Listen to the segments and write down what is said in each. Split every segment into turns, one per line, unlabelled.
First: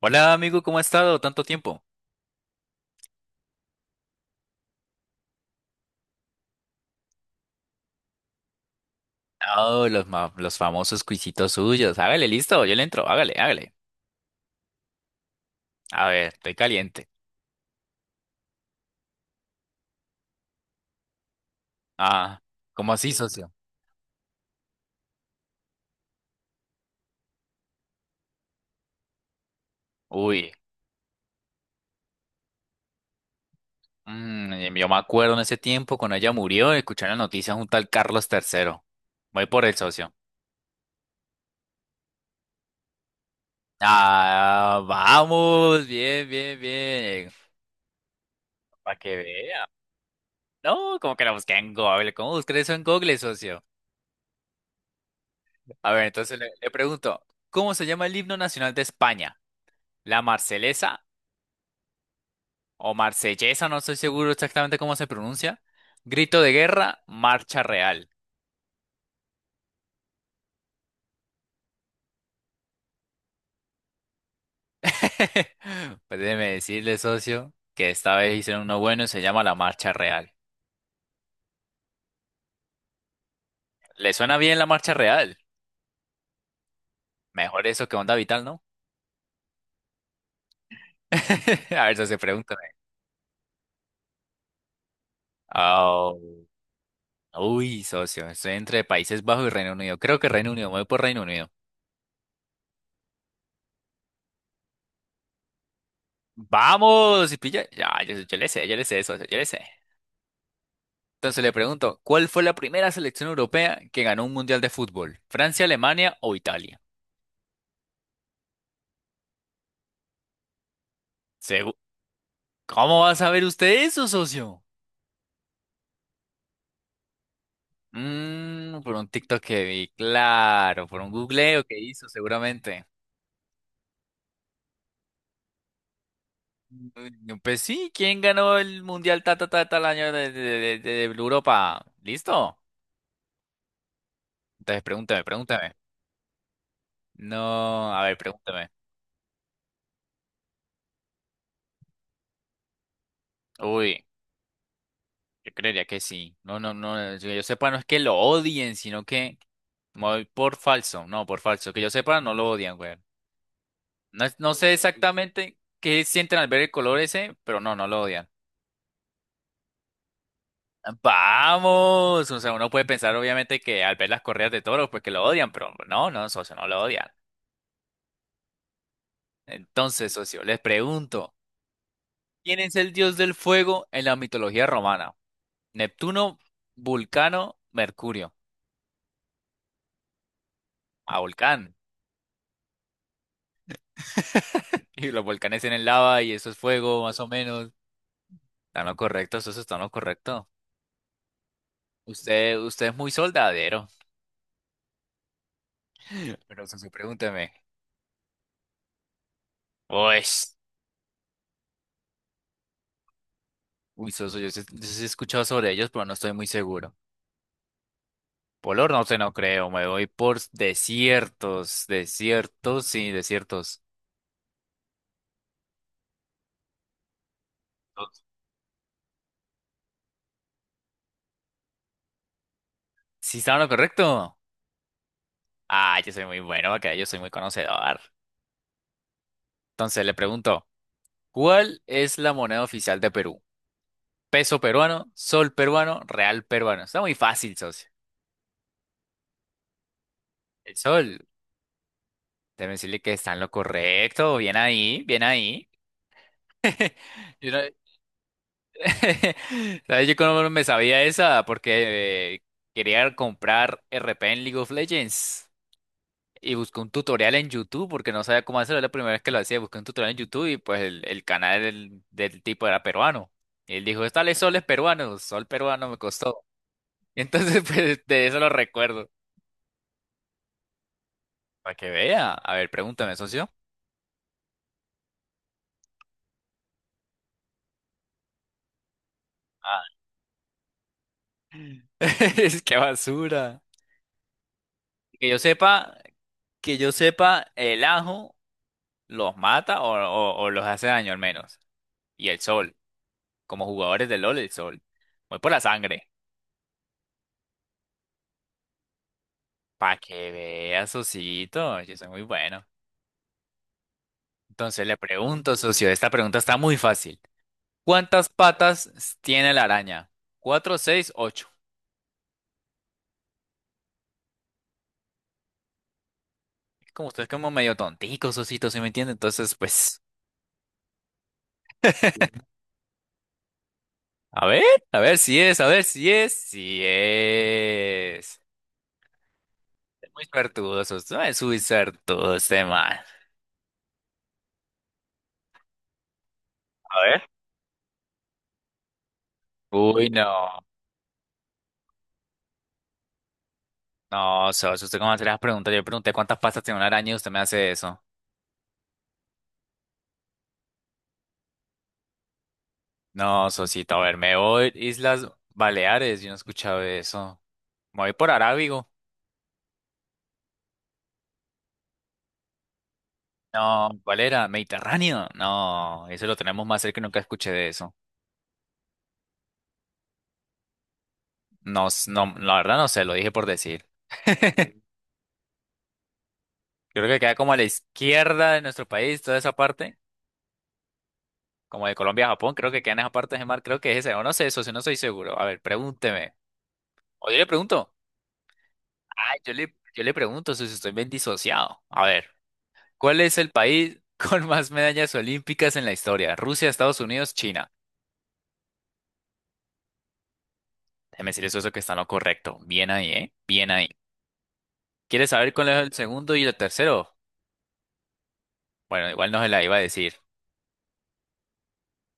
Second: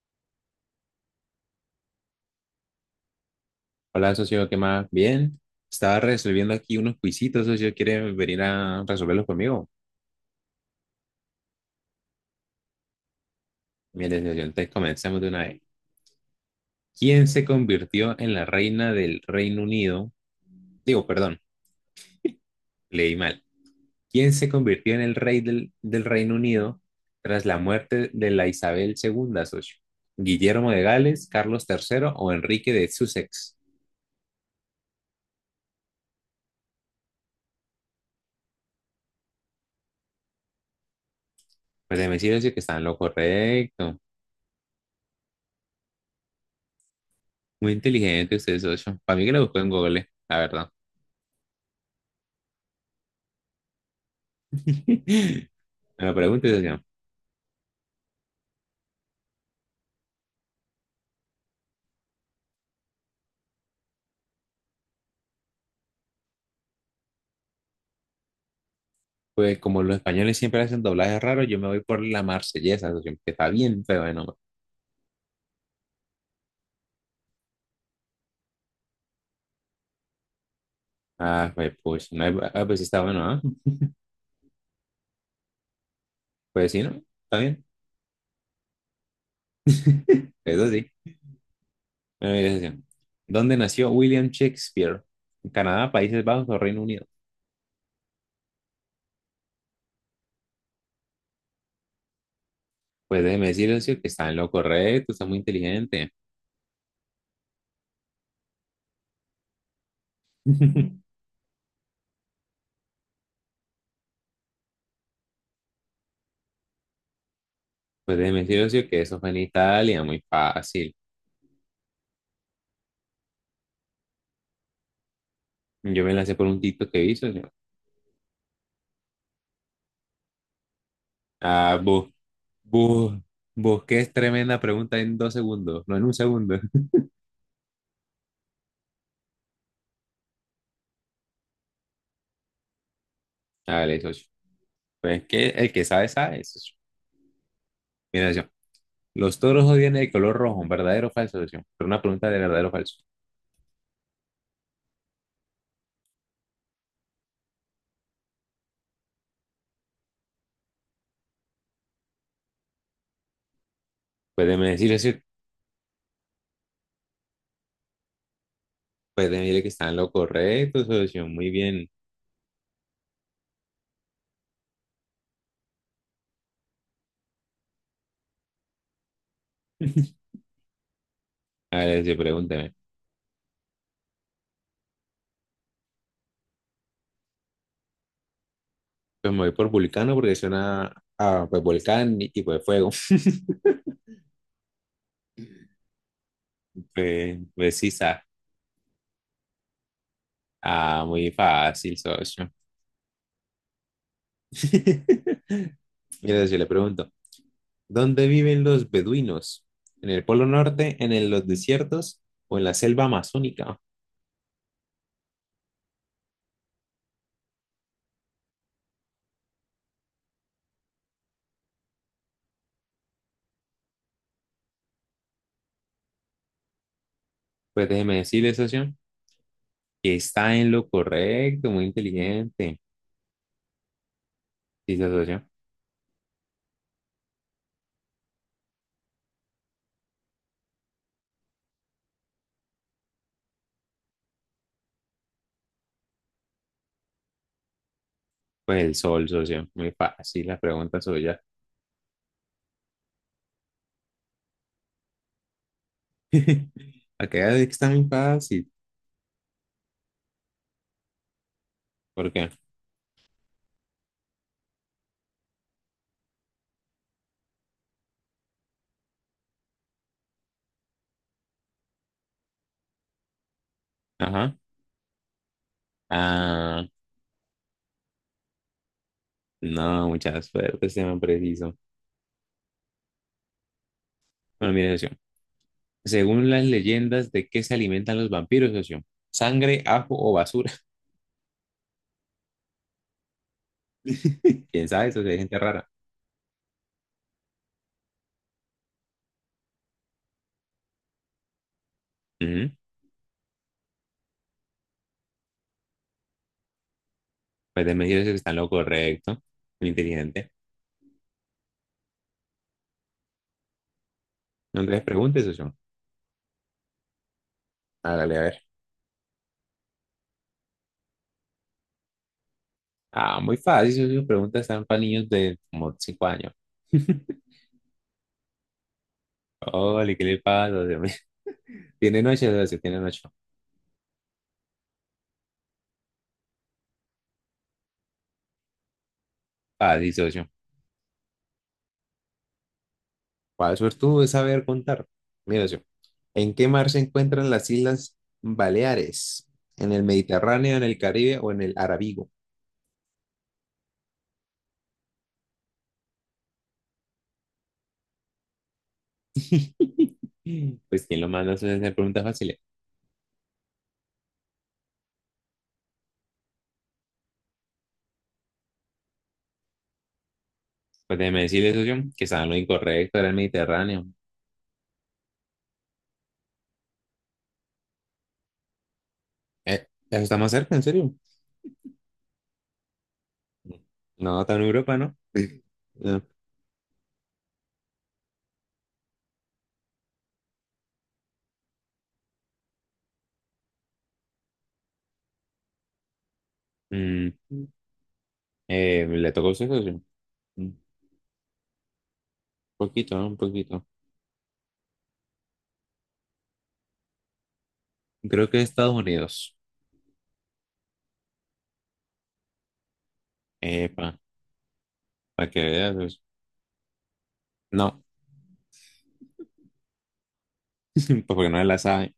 Hola amigo, ¿cómo ha estado? Tanto tiempo.
Hola, socio, ¿qué más? Bien. Estaba resolviendo aquí unos quisitos, socio. ¿Quiere venir a resolverlos conmigo?
Oh, los, los famosos cuisitos suyos. Hágale, listo, yo le entro, hágale, hágale.
Bien, socio, entonces comencemos de una vez.
A ver, estoy caliente.
¿Quién se convirtió en la reina del Reino Unido? Digo, perdón,
Ah, ¿cómo así,
leí mal.
socio?
¿Quién se convirtió en el rey del Reino Unido tras la muerte de la Isabel II, socio?
Uy,
¿Guillermo de Gales, Carlos III o Enrique de Sussex?
yo me acuerdo en ese tiempo cuando ella murió, escuché la noticia junto al Carlos Tercero. Voy por el socio.
Pues déjeme decir, socio, que está en lo correcto.
Ah, vamos, bien, bien, bien.
Muy inteligente usted,
Para
socio.
que
Para mí que lo buscó
vea.
en Google, la verdad.
No, como que la busqué en Google. ¿Cómo busqué eso en Google, socio?
Me
A ver,
lo
entonces
pregunto
le,
y
le pregunto, ¿cómo se llama el himno nacional de España? ¿La Marcelesa? O marsellesa, no estoy seguro exactamente cómo se pronuncia. Grito de guerra, marcha real.
pues como los españoles siempre hacen doblajes raros, yo me voy por la marsellesa, socio, que está bien feo de nombre.
Pues déjeme decirle, socio, que esta vez hicieron uno bueno y se llama la marcha real.
Ah, pues, pues, no hay- ah, pues sí está bueno, ¿ah?
¿Le suena bien la marcha real?
Pues sí, ¿no? Está bien,
Mejor eso que onda vital, ¿no?
eso sí.
A ver, socio,
Bueno, mire,
pregúntame.
socio, ¿dónde nació William Shakespeare? ¿En Canadá, Países
Oh,
Bajos o Reino Unido?
uy, socio, estoy entre Países Bajos y Reino Unido. Creo que Reino Unido, me voy por Reino Unido.
Pues déjeme decir, socio, que está en lo correcto, está muy inteligente.
Vamos, y pilla. Ya, yo le sé, yo le sé, socio, yo le sé. Entonces le pregunto, ¿cuál fue la primera selección europea que ganó un mundial de fútbol? ¿Francia, Alemania o Italia?
Pues déjeme decir, socio, que eso fue en Italia, muy fácil.
Segu- ¿Cómo va a saber usted eso, socio?
Yo me lancé por un TikTok que hizo, socio.
Mm, por un TikTok que vi, claro, por un googleo que
Ah,
hizo seguramente.
vos, vos, que es tremenda pregunta en dos segundos, no en un segundo.
Pues sí, ¿quién ganó el mundial ta ta ta tal año de Europa? ¿Listo?
Dale, socio.
Entonces pregúntame,
Pues que el
pregúntame.
que sabe, sabe, socio.
No, a ver,
Mira, socio.
pregúntame.
Los toros odian el color rojo, ¿verdadero o falso, socio? Pero una pregunta de verdadero o falso.
Uy. Yo creería que sí. No, no, no. Que yo sepa, no es que lo odien, sino que me voy por falso. No, por falso. Que yo sepa, no lo odian, güey. No
Puede
sé
decir, socio.
exactamente qué sienten al ver el color ese, pero no, no lo odian.
Puede decir que está en lo correcto, socio. Muy bien.
Vamos. O sea, uno puede pensar, obviamente, que al ver las correas de toros, pues que lo odian, pero no, no, socio, no lo odian. Entonces, socio, les pregunto:
A ver, socio,
¿quién es
pregúnteme.
el dios del fuego en la mitología romana? ¿Neptuno, Vulcano, Mercurio?
Pues me voy por vulcano porque suena
A
a pues,
Volcán.
volcán y pues fuego.
Y los volcanes tienen lava y eso es fuego, más o
Pues,
menos.
pues sí, sa-
Está en lo correcto, eso está en lo correcto.
Ah, muy fácil, socio.
Usted es muy soldadero.
Mira, socio,
Pero
le
Soso,
pregunto.
pregúnteme.
¿Dónde viven los beduinos? ¿En el Polo
Pues.
Norte, en el- los desiertos o en la selva amazónica?
Uy, Soso, yo sí he escuchado sobre ellos, pero no estoy muy seguro. Polar no sé, no creo. Me voy por desiertos. Desiertos.
Pues déjeme decirle, socio, que está en lo correcto, muy inteligente.
Sí, estaba en lo correcto.
Dice, socio,
Ah, yo soy muy bueno, acá yo soy muy conocedor. Entonces le pregunto, ¿cuál es la moneda oficial de Perú? Peso peruano, sol peruano, real peruano. Está muy fácil, socio.
pues el sol, socio, muy fácil la
El
pregunta
sol.
suya.
Deben decirle que está en lo correcto. Bien ahí, bien ahí. Yo,
Acá
no-
está muy fácil.
¿Sabes? Yo cómo no me sabía esa
¿Por
porque
qué?
quería comprar RP en League of Legends. Y busqué un tutorial en YouTube porque no sabía cómo hacerlo. La primera vez que lo hacía, busqué un tutorial en YouTube y pues el canal del tipo era peruano. Y él dijo, tal sol
Ajá.
es peruano, sol peruano me costó.
Ah,
Entonces, pues de eso lo recuerdo.
no, mucha suerte, este man
Para
preciso.
que vea. A ver, pregúntame, socio.
Bueno, mire, socio, según las leyendas, ¿de qué se alimentan los vampiros, socio? ¿Sangre,
Ah.
ajo o basura?
Es que basura.
¿Quién sabe,
Que
socio?
yo
Hay gente rara.
sepa, que yo sepa, el ajo los mata o los hace daño al menos. Y el
Ujú.
sol, como jugadores de LOL, el sol. Voy por la sangre.
Pues déjeme decirle, socio, que está en lo correcto, muy
Para que
inteligente.
vea socito, yo soy muy bueno. Entonces
No
le
te preguntes,
pregunto,
socio.
socio, esta pregunta está muy fácil. ¿Cuántas
Hágale, a ver.
patas tiene la araña? ¿Cuatro, seis, ocho?
Ah, muy fácil, esas sus preguntas están para niños de como 5 años.
Como usted es como medio tontico, socito, ¿sí me entiende? Entonces, pues,
Ole, ¿qué le pasa, Dios mío? Tienen ocho, socio, tienen ocho.
a ver, a ver si es, si es.
Fácil,
Muy
socio.
suertudosos, no es muy suertudo este man.
¿Cuál suertudo es saber contar? Mira, socio, ¿en qué mar
A
se
ver.
encuentran las Islas Baleares? ¿En el
Uy, no,
Mediterráneo, en el Caribe o en el Arábigo?
no, socio, usted cómo hace las preguntas. Yo le pregunté cuántas pastas tiene una araña y usted me hace eso.
Pues, ¿quién lo manda a hacer preguntas fáciles?
No, socito, a ver, me voy Islas Baleares, yo no he escuchado eso. Me voy por Arábigo.
Pues déjeme decirle, socio, que estaba en lo incorrecto, era el
No,
Mediterráneo.
¿cuál era? Mediterráneo. No, eso lo tenemos más cerca y nunca escuché de eso.
Eso está más cerca, en serio.
No, la verdad no sé, lo dije por decir.
No, está en Europa, ¿no? No.
Creo que queda como a la izquierda de nuestro país, toda esa parte. Como de Colombia a Japón, creo que quedan esas partes de mar, creo que es ese, o no sé eso, si no soy seguro. A ver, pregúnteme.
Mm.
O yo le pregunto.
¿Eh,
Ah,
le tocó a usted, socio?
yo le pregunto si
Un
estoy bien disociado. A ver,
poquito,
¿cuál
¿no? Un
es el
poquito.
país con más medallas olímpicas en la historia? Rusia, Estados Unidos, China.
Creo que Estados Unidos.
Déjeme decir eso, que está en lo correcto. Bien ahí, ¿eh? Bien ahí.
Epa,
¿Quieres
para
saber
que
cuál es el
veas. Pues,
segundo y el tercero?
no,
Bueno, igual no se la iba a decir.
pues porque no la sabe.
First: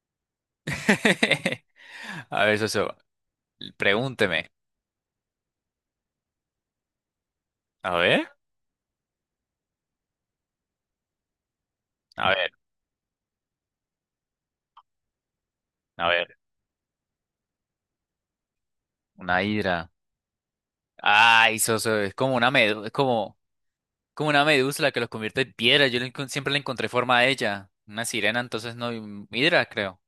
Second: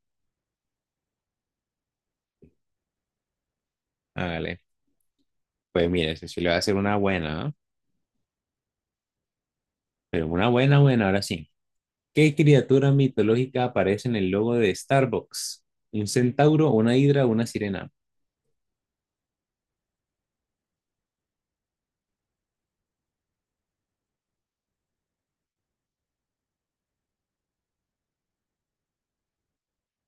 A ver, socio, pregúnteme.
Hágale. Pues mire, si le voy a hacer una buena, ¿ah?
A ver,
Pero una buena, buena, ahora sí.
a
¿Qué
ver,
criatura mitológica aparece en el logo de Starbucks? ¿Un
a ver.
centauro, una hidra, o una sirena?
Una hidra. Ay, socio, es como una medusa, es como... como una medusa la que los convierte en piedra. Siempre le encontré forma a ella. Una sirena, entonces no. Hidra, creo.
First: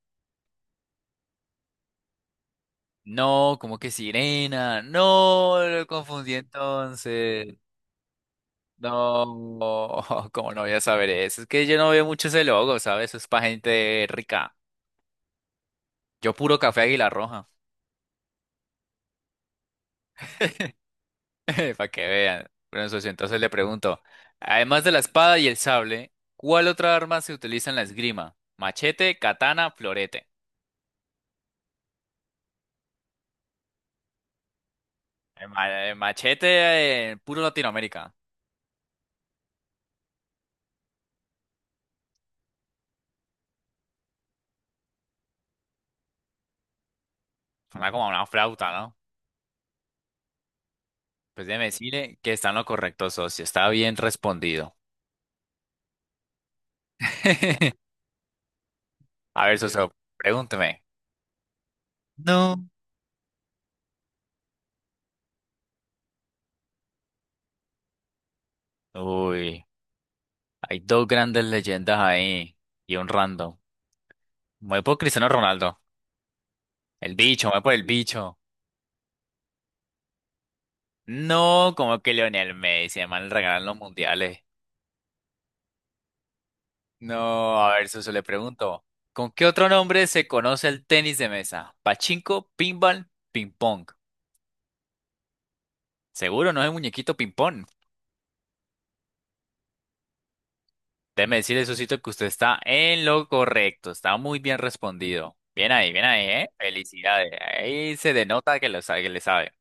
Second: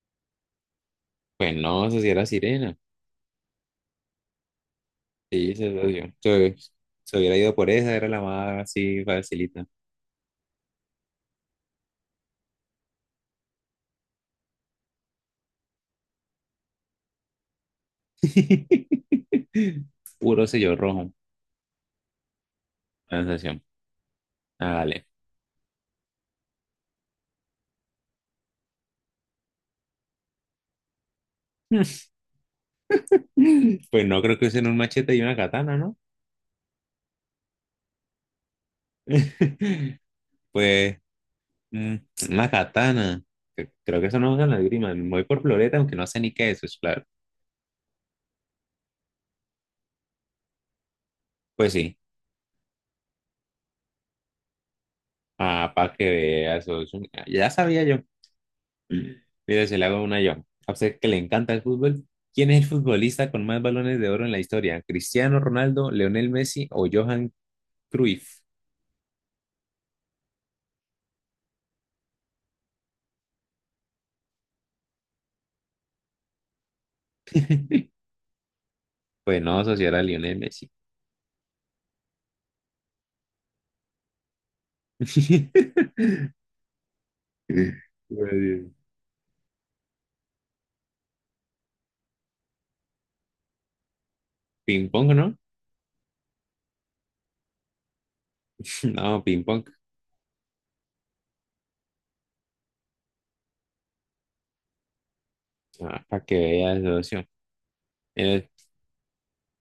Pues no, eso sí era sirena.
No, como que sirena.
Sí,
No,
se
lo
lo dio.
confundí
Se hubiera ido
entonces.
por esa, era la más así facilita.
No, como no voy a saber eso? Es que yo no veo mucho ese logo, ¿sabes? Eso es para gente rica. Yo puro café Águila Roja.
Puro sello rojo,
Para que vean. Bueno, socio,
la
entonces le
sensación.
pregunto. Además de la
Hágale.
espada y el sable, ¿cuál otra arma se utiliza en la esgrima? Machete, katana, florete.
Pues no creo que usen un machete y una katana,
El
¿no?
machete, puro Latinoamérica.
Pues mm, una katana. Cre- Creo que eso no usan la esgrima. Me voy por floreta, aunque no sé ni qué es eso, claro.
Suena como una flauta, ¿no? Pues déjeme
Pues sí.
decirle que está en lo correcto, socio. Está bien respondido.
Ah, para que veas. Eso un- Ya sabía yo.
A ver,
Mira, se le
socio,
hago una yo.
pregúnteme.
A usted que le encanta el fútbol. ¿Quién es
No.
el futbolista con más balones de oro en la historia? ¿Cristiano Ronaldo, Lionel Messi o Johan Cruyff?
Uy, hay dos grandes leyendas ahí y un random. Me voy por Cristiano Ronaldo. El bicho, me voy por el bicho.
Pues no, socio, era Lionel Messi.
No, como que Lionel Messi, además le regalan los mundiales. No, a ver, socio, le
Pues,
pregunto. ¿Con qué otro nombre se conoce el tenis de mesa? Pachinko, pinball, ping pong.
ping pong.
Seguro, no es muñequito ping-pong.
No, ping pong.
Déjeme decirle, Sosito, que usted está en lo correcto. Está muy bien respondido.
Ah,
Bien
para
ahí,
que
¿eh?
vea, socio.
Felicidades. Ahí se
Eh,
denota que lo sabe, que le sabe.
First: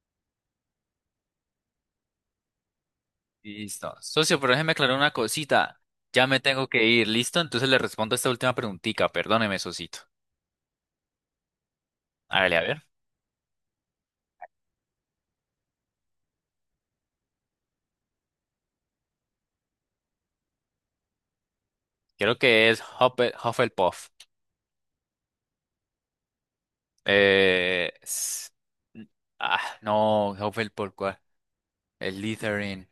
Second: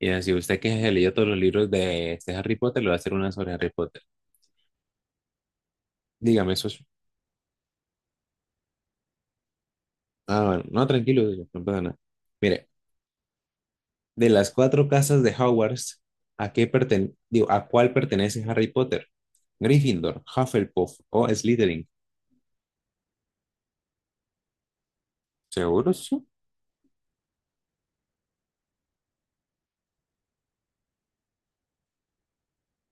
Y así usted que se leyó todos los libros de este Harry Potter, le va a hacer una sobre Harry
Listo.
Potter.
Socio, pero déjeme aclarar una cosita. Ya me
Dígame,
tengo que
socio.
ir, ¿listo? Entonces le respondo esta última preguntita. Perdóneme, Sosito.
Ah, bueno, no, tranquilo, socio, no pasa nada.
Hágale, a
Mire,
ver.
de las cuatro casas de Hogwarts, ¿a qué perten- digo, a cuál pertenece Harry Potter? Gryffindor, Hufflepuff o Slytherin.
Creo que es Hufflepuff.
¿Seguro, socio?
Eh... s- Ah, no, Hufflepuff, ¿cuál? El Slytherin.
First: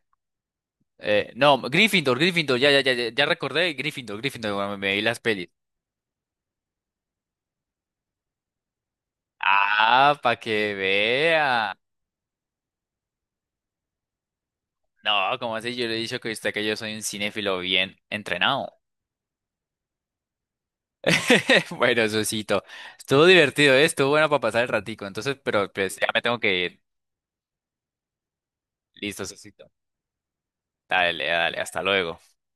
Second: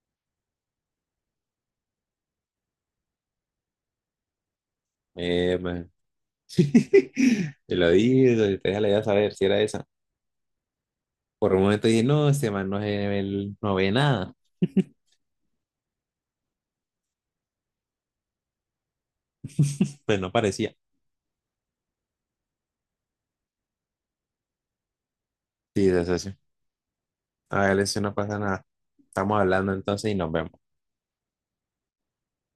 No, Gryffindor, Gryffindor, ya, ya, ya, ya recordé, Gryffindor, Gryffindor, cuando me vi las pelis.
Man. Te lo dije, socio, usted ya le iba a saber si era esa.
Ah, para que
Por un
vea.
momento dije, no, este man no, se- él no ve nada.
No, como así, yo le he dicho que yo soy un cinéfilo bien entrenado.
Pues no parecía.
Bueno, Susito, estuvo divertido, ¿eh? Estuvo bueno para pasar el ratico, entonces, pero
Sí,
pues ya me
socio.
tengo que ir.
A ver, eso no pasa nada.
Listo,
Estamos
Susito.
hablando entonces y nos vemos.
Dale, dale, hasta luego.